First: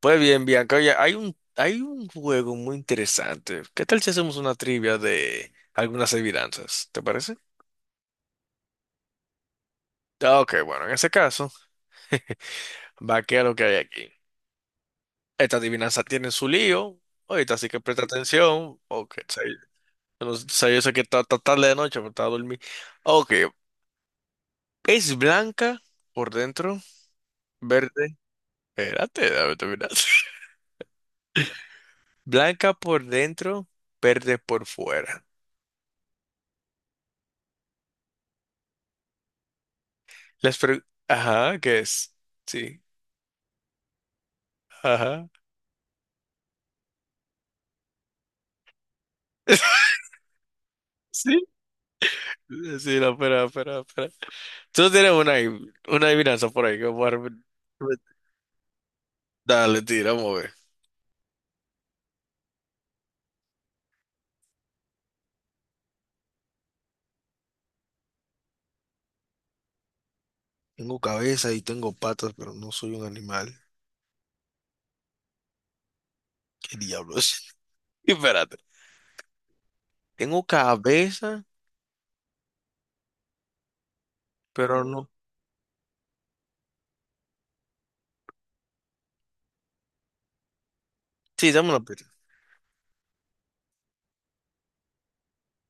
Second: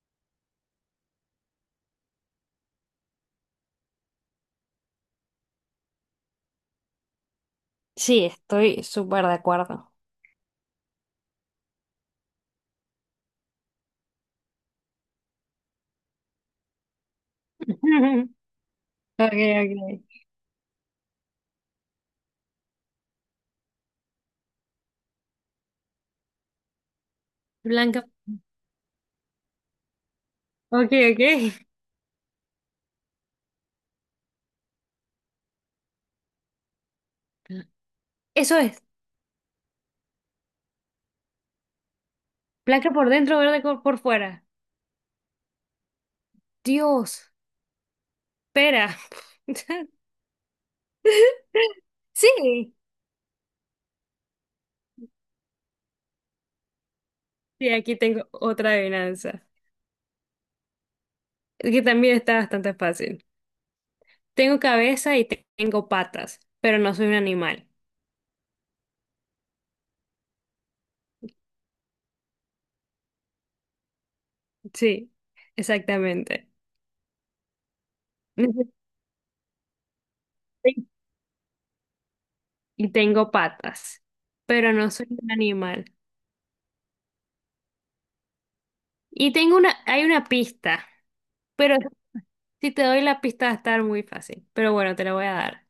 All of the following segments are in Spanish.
Pues bien, Bianca, oye, hay hay un juego muy interesante. ¿Qué tal si hacemos una trivia de algunas adivinanzas? ¿Te parece? Sí, estoy súper de acuerdo. Ah, ok, bueno, en ese caso, va que a lo que hay aquí. Esta adivinanza tiene su lío. Ahorita así que presta atención. Ok, o sea, Okay, okay. yo no sé sí, yo sé que está tarde de noche, pero está a dormir. Ok, es blanca por dentro, Blanca. verde. Espérate, dame terminar. Okay, okay. Blanca por dentro, verde por fuera. Eso es. Las pre- Ajá, ¿qué es? Sí. Blanca por dentro, por fuera. Ajá. Dios, espera. Sí, Sí. sí, no, espera, espera, espera. Tú tienes una adivinanza por ahí que voy a repetir. Sí, aquí tengo otra adivinanza, Dale, tira, vamos a ver. que también está bastante fácil. Tengo cabeza y tengo patas, pero no soy un animal. Tengo cabeza y tengo patas, pero no soy un animal. Sí, exactamente. ¿Qué diablos? Espérate. Tengo cabeza, Y tengo patas, pero pero no soy no. un animal. Y tengo una, hay una pista. Sí, dame Pero una pista. si te doy la pista va a estar muy fácil. Pero bueno, te la voy a dar.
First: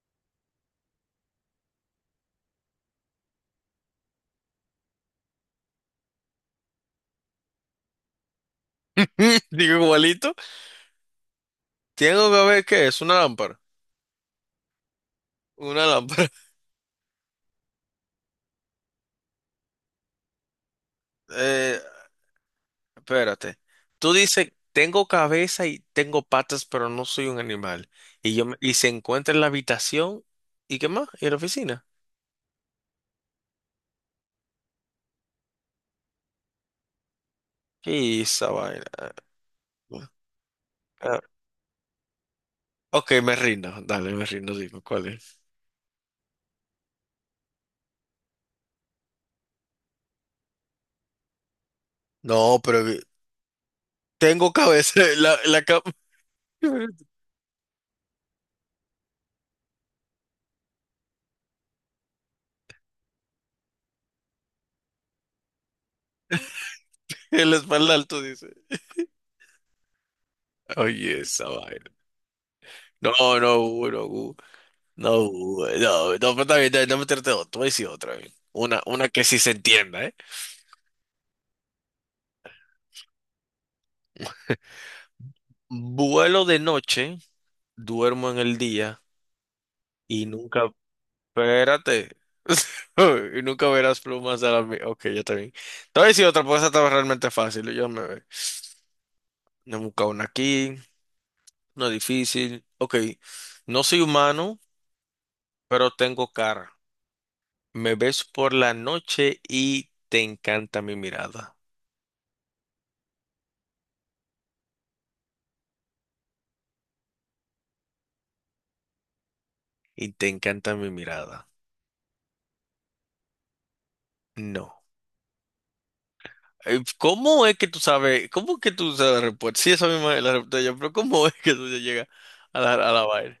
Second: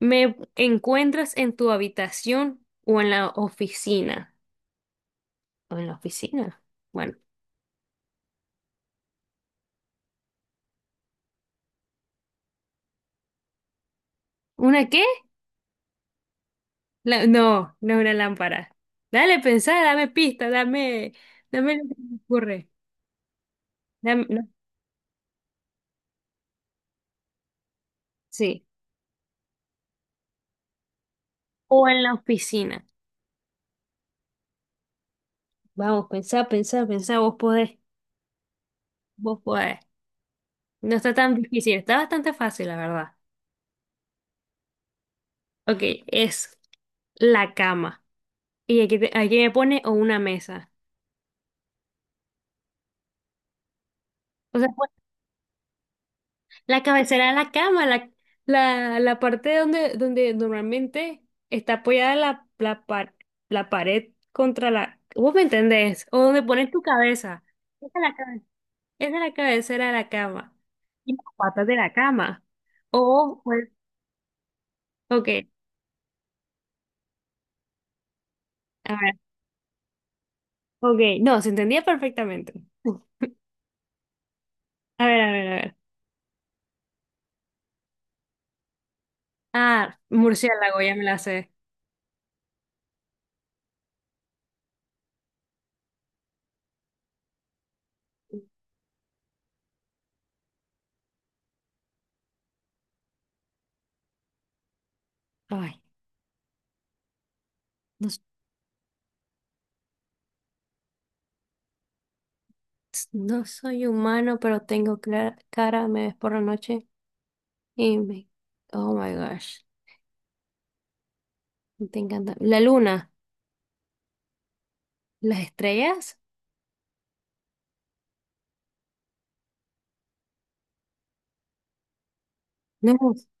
¿Me encuentras en tu habitación o en la oficina? ¿O en la oficina? Bueno. Digo igualito. Tengo cabeza, ¿qué es? Una lámpara. ¿Una qué? Una lámpara. No, no es una lámpara. Dale, pensá, dame pista, dame Eh, lo que se me ocurre. Espérate. Tú No, dices, tengo cabeza y tengo patas, pero no soy un animal. Sí. Y se encuentra en la habitación. ¿Y qué más? ¿Y en la oficina? O en la oficina. Vamos, pensá, pensá, pensá, vos podés, Y esa vaina. Ah, vos podés. No está ah, tan difícil, está bastante fácil, la ok, verdad. me rindo. Dale, me rindo. Dime, ¿cuál es? Ok, es la cama. Y aquí, aquí me pone o una mesa. No, pero que- tengo O sea, pues, cabeza. La cama. la cabecera de la cama, la parte donde, donde normalmente está apoyada la la pared contra la... ¿Vos me entendés? O donde pones tu cabeza. El Esa espalda es alto dice. esa es la cabecera de la cama. Y Oye, las esa patas de vaina. la cama. No, O, no, pues, Hugo, no, Hugo, no, ok, Hugo, no, no, pero está bien, no me trate de otro, voy a decir otra vez. A Una ver, que sí se entienda, ¿eh? ok. No, se entendía perfectamente. A ver, a ver, a ver. Vuelo de noche, duermo en el día Ah, y nunca, murciélago, ya me la sé. espérate, y nunca verás plumas a la mía. Ok, ya está bien. Te voy a decir otra, porque esa estaba realmente fácil. Yo me me he buscado una aquí, una difícil. Ok, no soy humano, Ay. pero tengo cara. Me No, ves por la noche y te encanta mi mirada. no soy humano, pero tengo cara, me ves por la noche y me... Oh my gosh, Y te encanta mi mirada. te encanta. La luna, No. las estrellas, ¿cómo es que tú sabes? ¿Cómo es que tú sabes la respuesta? Sí, esa misma es la respuesta yo, pero ¿cómo es que tú llegas a a la no, vaina?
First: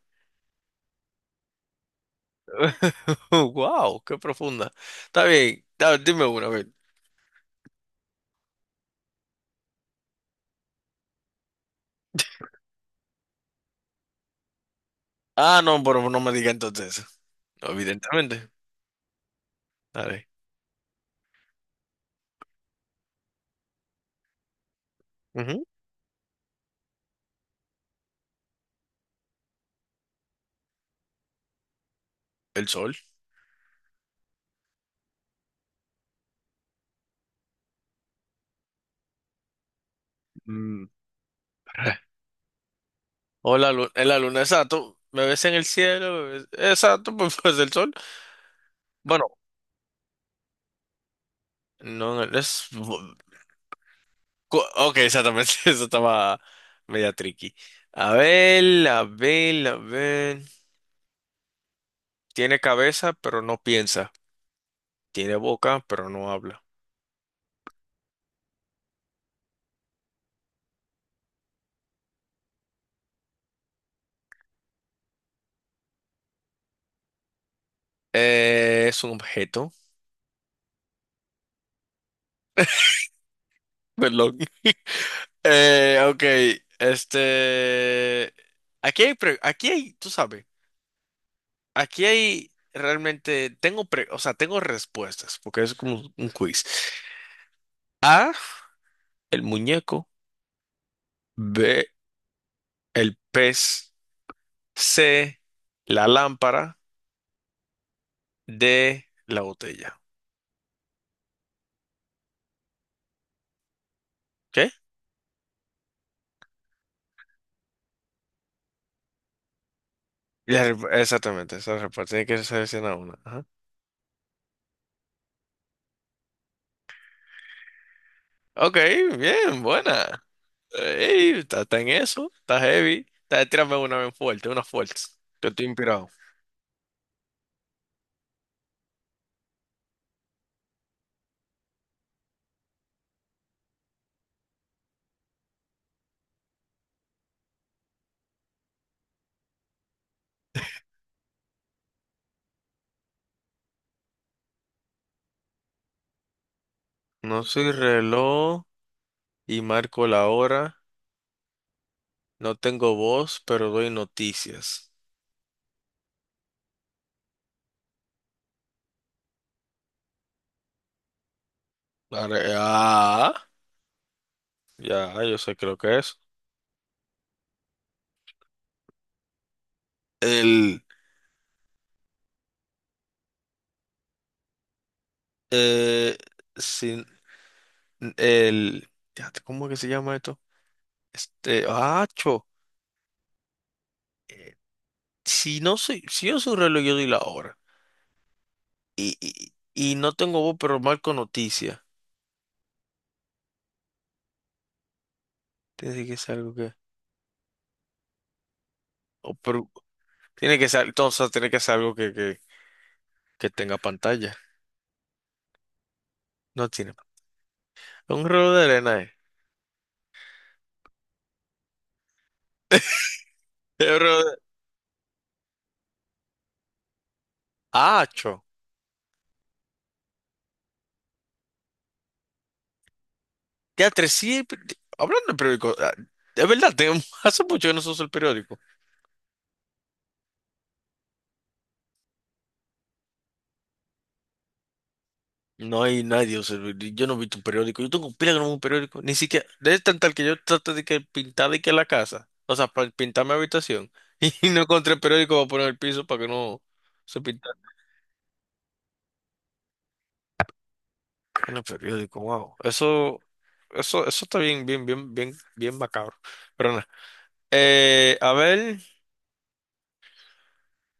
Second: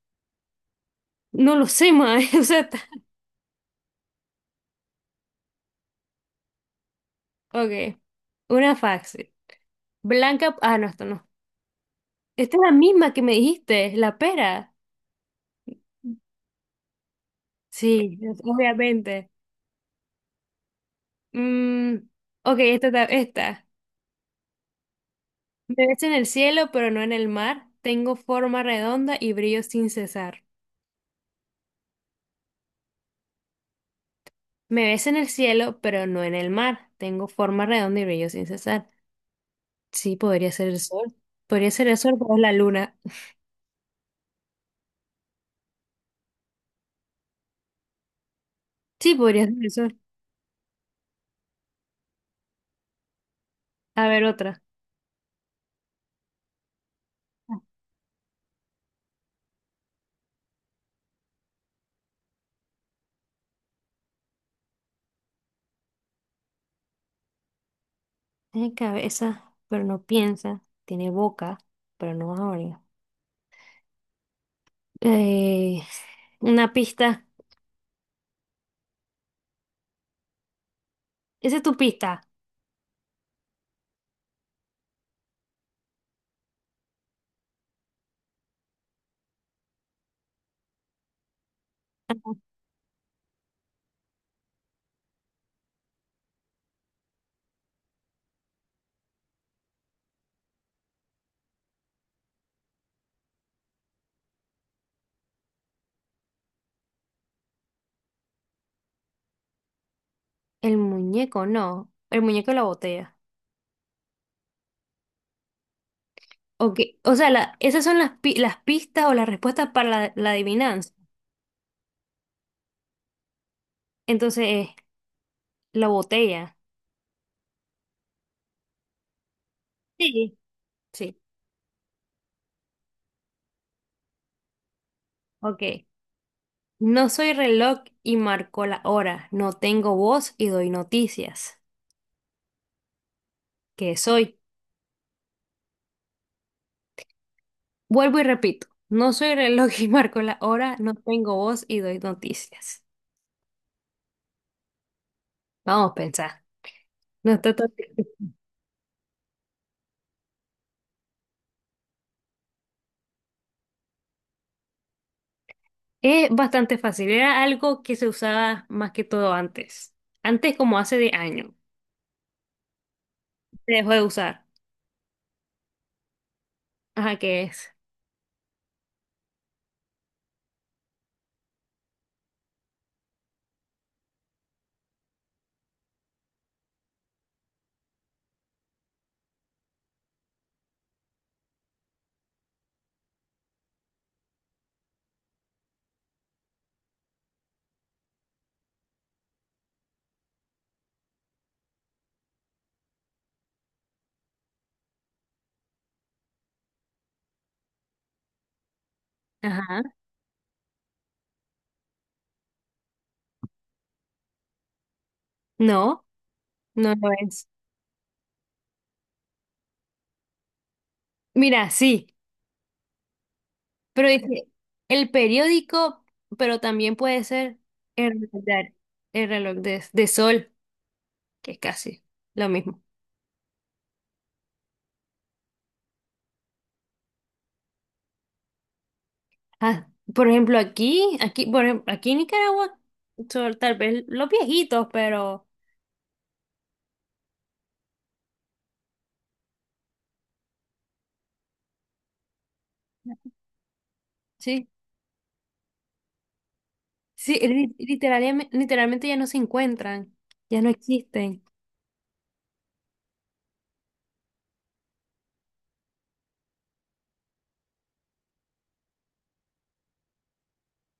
no lo sé, mae. O sea, Wow, qué profunda. Está bien, dime una, a ver. ok, una fax. Blanca, ah, no, esto no. Esta es la misma que me dijiste, la pera. Ah, no, pero no me diga entonces eso. Sí, Evidentemente. obviamente. Dale. Mm, ok, esta. Ujú, Me ves en el cielo, pero no en el mar. Tengo forma redonda y brillo sin cesar. el sol. Me ves en el cielo, pero no en el mar. Tengo forma redonda y brillo sin cesar. Sí, podría ser el Mm. sol. Podría ser el sol, pero es la luna. O la luna, exacto. Me ves en el cielo, me ves- exacto, pues, pues, el sol. Sí, Bueno, podría ser el sol. no, no, es... A ver, otra. Ok, exactamente, eso estaba media tricky. A ver, a ver, a ver. Tiene cabeza, pero no piensa. Tiene boca, pero no habla. Tiene cabeza, pero no piensa. Tiene boca, pero no habla. Eh, una pista. Es un objeto, Esa es tu pista. perdón. Ok, este... aquí hay, tú sabes, aquí hay realmente, o sea, tengo respuestas, porque es como un quiz. A, el muñeco, B, el pez, C, la lámpara, D, la botella. El muñeco, no. El muñeco de la botella. ¿Qué? Ok. O sea, esas son las, las pistas o las respuestas para la adivinanza. Exactamente, esa respuesta tiene que seleccionar una. Ajá. Entonces, es la botella. Ok, bien, buena. Sí. Sí. Ey, está en eso, está heavy. Está, tírame una bien fuerte, una fuerte. Que estoy Ok. inspirado. No soy reloj y marco la hora, no tengo voz y doy noticias. ¿Qué soy? Vuelvo y repito, no soy reloj y marco la hora, no tengo voz y doy noticias. Vamos a pensar. No No está tan soy difícil. reloj y marco la hora. No tengo voz, pero doy noticias. Es bastante fácil, era algo que se usaba más que todo antes. Antes como hace de años. Ah, Se dejó de usar. ya, yo sé, creo que es. Ajá, ¿qué es? El, eh, sin, el, fíjate, ¿cómo que se llama esto? Este, acho, eh, si no soy, si yo soy reloj, yo doy la hora. Y, y, y no tengo voz, pero marco noticias. Tiene que ser algo que, o pero, Ajá. tiene que ser, entonces tiene que ser algo que tenga pantalla. No, No tiene. no lo es. Un reloj de arena, eh. Mira, sí. Pero Pero, dice, el periódico, pero también puede ser ah, el cho. reloj de, el reloj de sol, que es casi lo mismo. Teatro, sí. Hablando de periódico, ah, es verdad, tengo. Hace mucho que no se usa el periódico. Ah, por ejemplo, aquí, aquí, aquí en Nicaragua, son tal vez los viejitos, pero No hay nadie, o sea, yo no he visto un periódico. Yo tengo pila que no veo un periódico. Ni siquiera, es tan tal que yo traté de que pintar de que la casa, o sea, para pintar mi habitación. Y no sí, encontré el periódico para poner el piso para que no se sí, pintara. Literalmente, literalmente ya no se encuentran, ya no existen. En el periódico, wow. Eso está bien, bien, bien, bien, bien macabro. Pero nada. A ver,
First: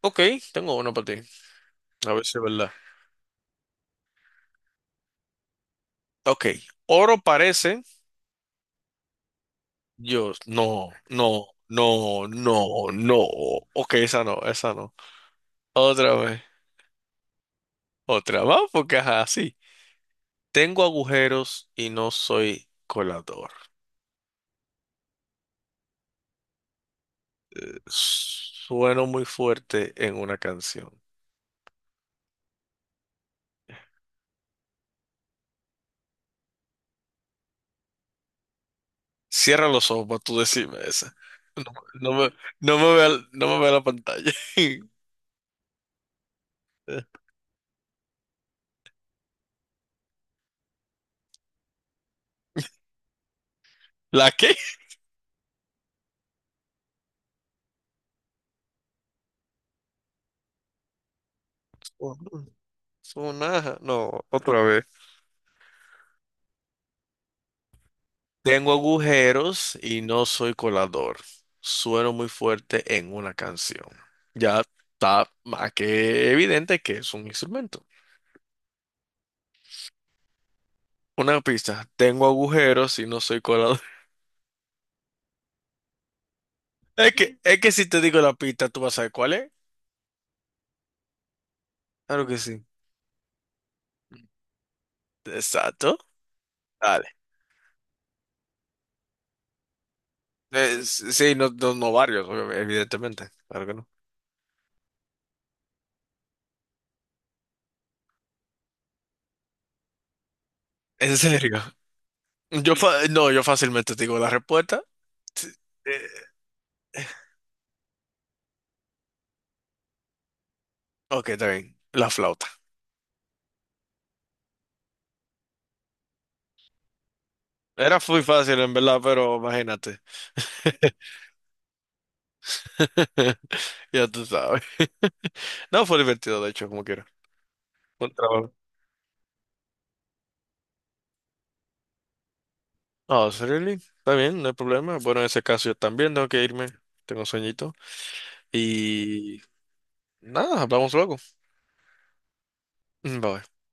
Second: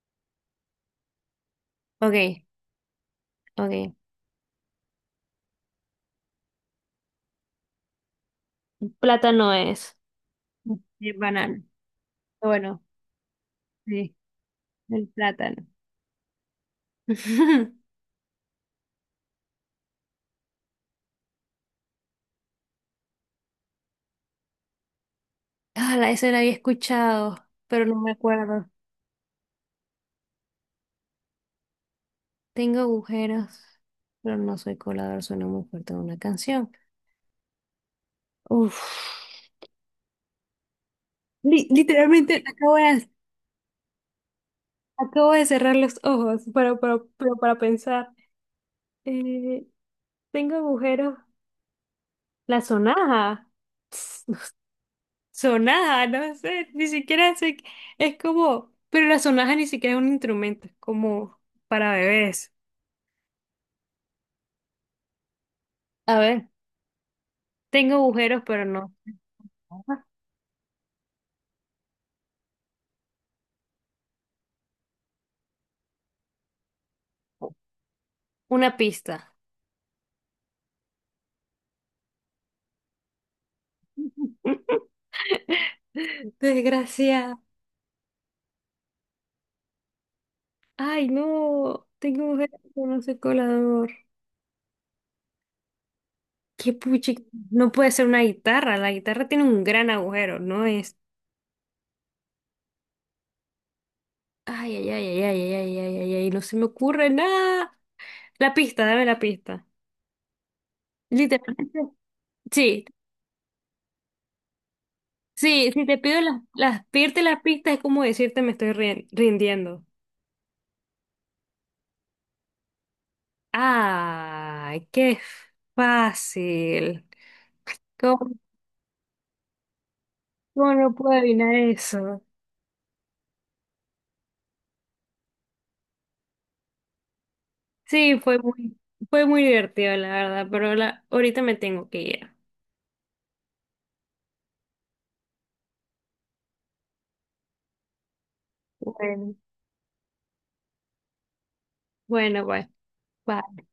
ok, tengo uno para ti. A ver si es Ok, verdad. ok. Ok, oro parece. Plátano es. Yo, no, El no, banano. no, Bueno, no, no. Ok, sí, esa no, esa no. el plátano. Otra vez, otra más, porque ajá, sí. Tengo agujeros y no soy colador. Ah, ese la había escuchado, pero no me acuerdo. Sueno muy fuerte en una canción. Tengo agujeros, pero no soy colador, suena muy fuerte una canción. Uf. Cierra los ojos para tú decirme esa. No, no me, Literalmente no me vea, no me vea la pantalla. acabo de cerrar los ojos para, pero para pensar. Eh, tengo agujeros. La sonaja. ¿La qué? Sonaja, no sé, ni siquiera sé Es como, pero la sonaja ni siquiera es un instrumento, es como para bebés. Sonaja. No, otra vez. A ver, tengo agujeros, pero Tengo no. agujeros y no soy colador. Sueno muy fuerte en una canción. Ya está más que evidente que es un instrumento. Una pista. Una pista. Tengo agujeros y no soy colador. Desgraciada. es que si te digo la pista, ¿tú vas a saber cuál es? Ay, no, tengo Claro que un gato sí. con ese colador. Exacto. Qué Dale. puchi, no puede ser una guitarra. La guitarra tiene un gran agujero, ¿no es? Sí, no, no, no varios, evidentemente. Claro que no. Ay, ay, ay, ay, ay, ay, ay, ay, ay, no se me ocurre nada. La pista, dame la pista. En serio. Literalmente. Sí, No, yo fácilmente te digo la respuesta. Sí, sí, si te eh, pido pedirte las pistas es como decirte me estoy rindiendo. ok, está bien. La flauta. Ay, qué fácil. Era muy ¿Cómo, fácil, en verdad, pero imagínate. cómo no puedo adivinar eso? Ya tú sabes. No, fue divertido, de hecho, como quiera. Buen Sí, trabajo. Fue muy divertido, la verdad, pero la, ahorita me tengo que ir. Ah, ¿really? Está bien, no hay problema. Bueno, en ese caso yo también tengo que irme. Tengo sueñito. Bueno, Y nada, hablamos luego. bueno, pues. Mm, bye. Bye.